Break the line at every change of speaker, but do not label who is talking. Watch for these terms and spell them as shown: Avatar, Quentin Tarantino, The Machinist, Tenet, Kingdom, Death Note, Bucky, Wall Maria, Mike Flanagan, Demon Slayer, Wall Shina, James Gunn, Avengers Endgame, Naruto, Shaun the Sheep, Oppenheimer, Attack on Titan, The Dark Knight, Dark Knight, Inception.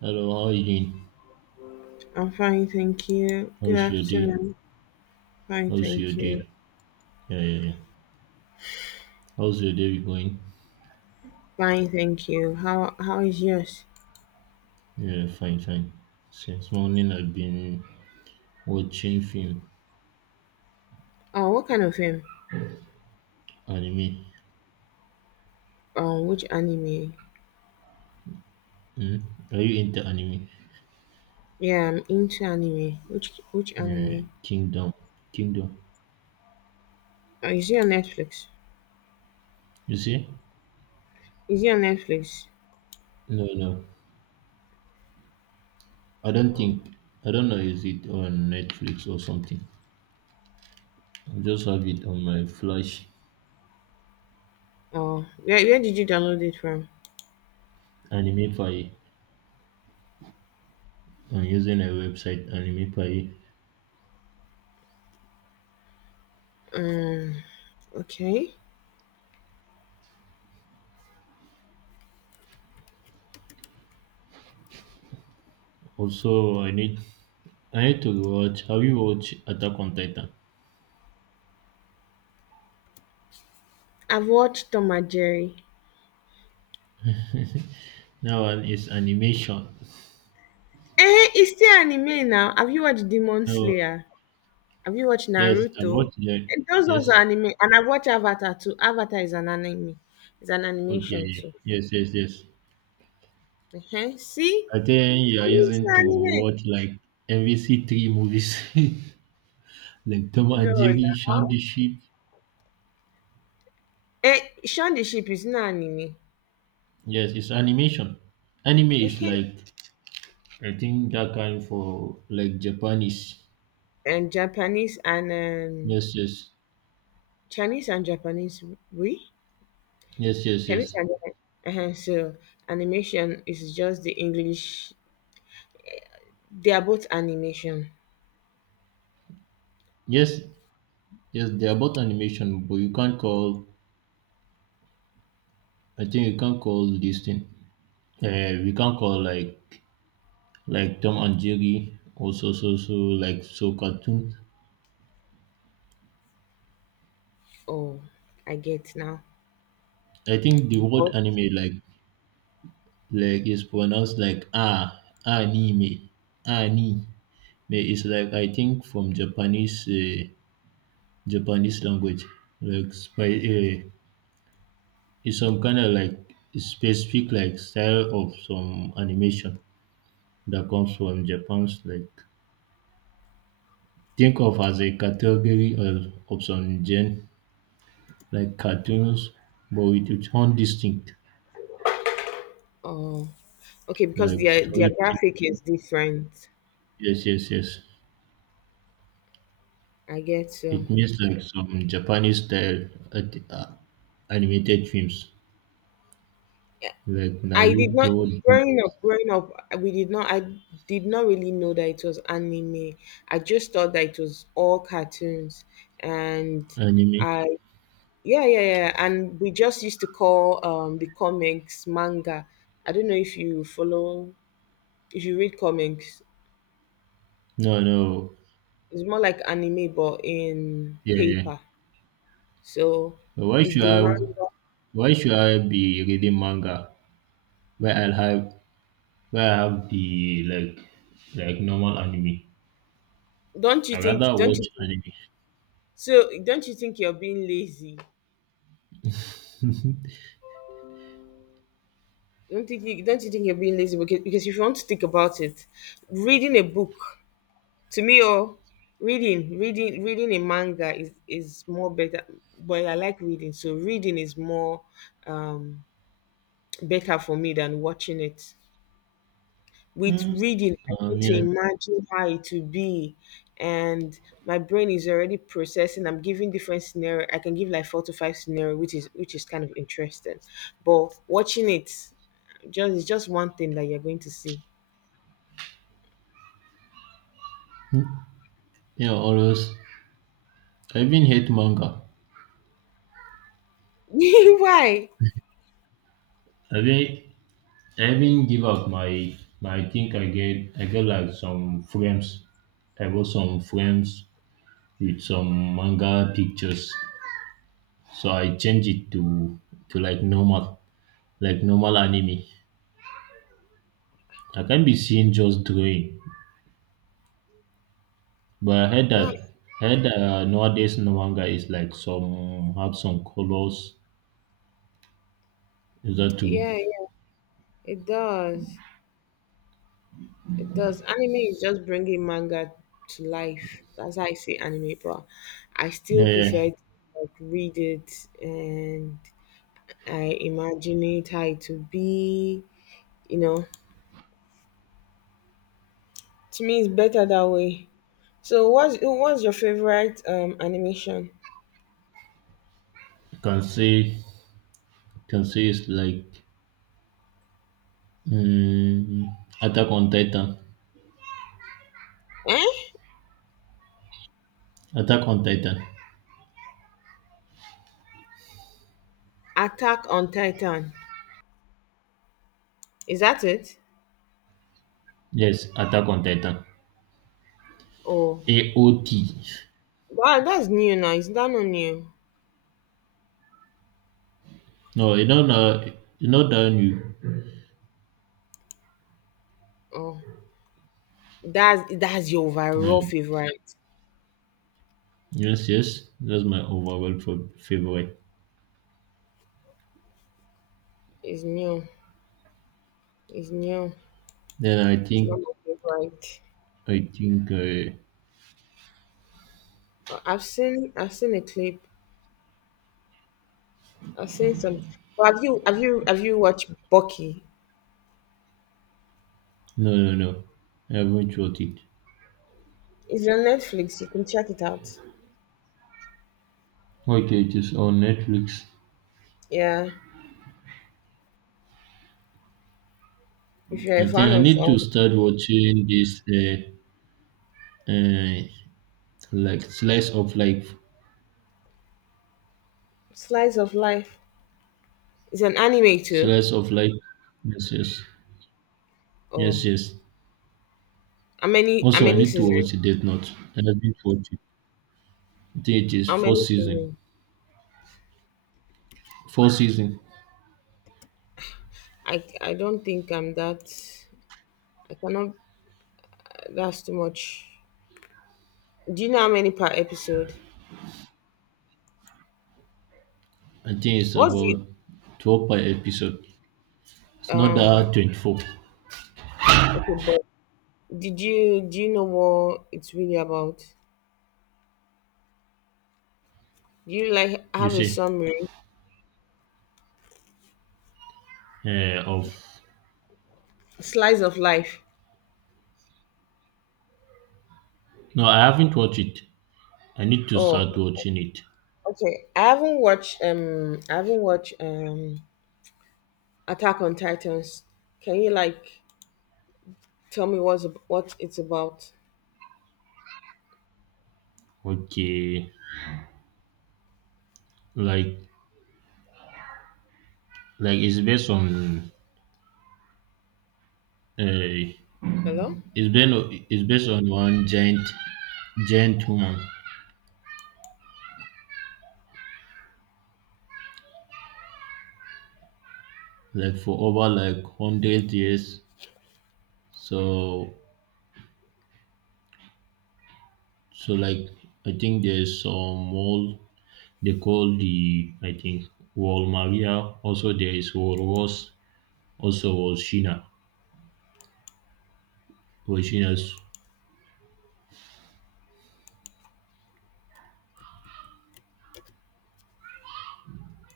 Hello, how are you doing?
I'm fine, thank you. Good
How's your day?
afternoon. Fine,
How's your
thank you.
day? Yeah, yeah, yeah. How's your day going?
Fine, thank you. How is yours?
Yeah, fine, fine. Since morning, I've been watching film,
Oh, what kind of film?
anime.
Which anime?
Hmm? Are you into anime?
Yeah, I'm into anime. Which
Yeah,
anime?
Kingdom, Kingdom.
Oh, is it on Netflix?
You see?
Is it on Netflix?
No, no. I don't
Oh,
think. I don't know. Is it on Netflix or something? I just have it on my Flash
oh. Where did you download it from?
anime file. I'm using a website anime file.
Um, okay.
Also, I need. I need to watch. Have you watched Attack on Titan?
I've watched Tom and Jerry.
That one is animation.
Eh, it's still anime now. Have you watched Demon
So
Slayer? Have you watched
yes, I
Naruto?
watched that.
And those ones are
Yes.
anime. And I've watched Avatar too. Avatar is an anime. It's an animation
Okay.
too.
Yes, yes, yes.
Uh-huh. See?
I think you are
I mean, it's an
using to
anime.
watch like MVC three movies like Tom
No,
and Jerry, Shaun
no.
the Sheep.
Eh, Shaun the Sheep is not anime.
Yes, it's animation. Anime is
Uh-huh.
like I think that kind for like Japanese.
And Japanese and
Yes, yes.
Chinese and Japanese, we?
Yes, yes,
Chinese
yes.
and Japanese. Uh-huh. So animation is just the English. They are both animation.
Yes, yes, they are both animation, but you can't call I think you can't call this thing. We can't call like Tom and Jerry, also so like so cartoon.
Oh, I get now.
I think the word
But
anime like is pronounced like ah anime anime. It's like I think from Japanese Japanese language like it's some kind of like specific like style of some animation that comes from Japan's like think of as a category of some gen like cartoons but with its own distinct
oh, okay, because
Like
their
So
their
it
graphic is different.
yes, yes, yes.
I get so.
It means like some Japanese style animated films like
I did
Naruto
not growing up. Growing up, we did not. I did not really know that it was anime. I just thought that it was all cartoons, and
anime.
I yeah, yeah, yeah. And we just used to call the comics manga. I don't know if you follow if you read comics.
No, no.
It's more like anime, but in
Yeah, yeah.
paper. So
Why
is
should
the
I?
manga.
Why should I be reading manga where I'll have where I have the like normal anime?
Don't you
I rather
think? Don't
watch
you?
anime.
So don't you think you're being lazy? Don't you think you're being lazy because if you want to think about it, reading a book to me or reading a manga is more better. But I like reading, so reading is more um, better for me than watching it. With
Mm.
reading, I get to
Yeah.
imagine how it would be, and my brain is already processing. I'm giving different scenario. I can give like four to five scenario, which is kind of interesting. But watching it just it's just one thing that you're going to see.
You always. I even hate manga.
Why?
I mean, I even give out my I think I get like some frames. I bought some frames with some manga pictures. So I change it to like normal anime. I can't be seen just drawing. But
Why?
I heard that nowadays no manga is like some have some colors. Is that true?
Yeah, yeah. It does. It does. Anime is just bringing manga to life. That's how I see anime, but I
Yeah,
still
yeah.
prefer to like read it and I imagine it how it to be. You know, to me, it's better that way. So, what's your favorite animation?
You can see it's like mm, Attack on Titan.
Eh?
Attack on Titan.
Attack on Titan. Is that it?
Yes, Attack on Titan.
Oh,
AOT.
wow, that's new now. Is that not new?
No, you don't know, you know that new.
Oh, that's your
Yeah.
overall favorite.
Yes, yes, that's my overall favorite.
It's new. It's new.
Then
It's not my favorite.
I think,
But I've seen a clip. I've seen some. But have you watched Bucky?
no, no, no, I haven't watched it.
It's on Netflix. You can check it out.
Okay, it is on Netflix.
Yeah, if you're
I
a
think
fan
I
of
need to start watching this, uh, uh, like slice of life,
slice of life, it's an anime too.
slice of life. Yes, yes, yes,
Oh,
yes.
how many how
Also, I
many
need to
seasons?
watch Death Note. I haven't watched it. I think it is
How
fourth
many
season.
seasons?
Four season.
I don't think I'm that. I cannot. That's too much. Do you know how many per episode?
I think it's
What's the
about 12 per episode. It's not
Um,
that 24,
okay, but did you do you know what it's really about? Do you like
you
have a
say,
summary?
of.
Slice of life.
No, I haven't watched it. I need to
Oh,
start watching it.
okay. I haven't watched Attack on Titans. Can you like tell me what's what it's about?
Okay, like like it's based on uh,
Hello?
it's been it's based on one giant woman like for over like 100 years. So so like I think there's some more they call the I think Wall Maria. Also there is Wall was also Wall Shina. Wall Shina's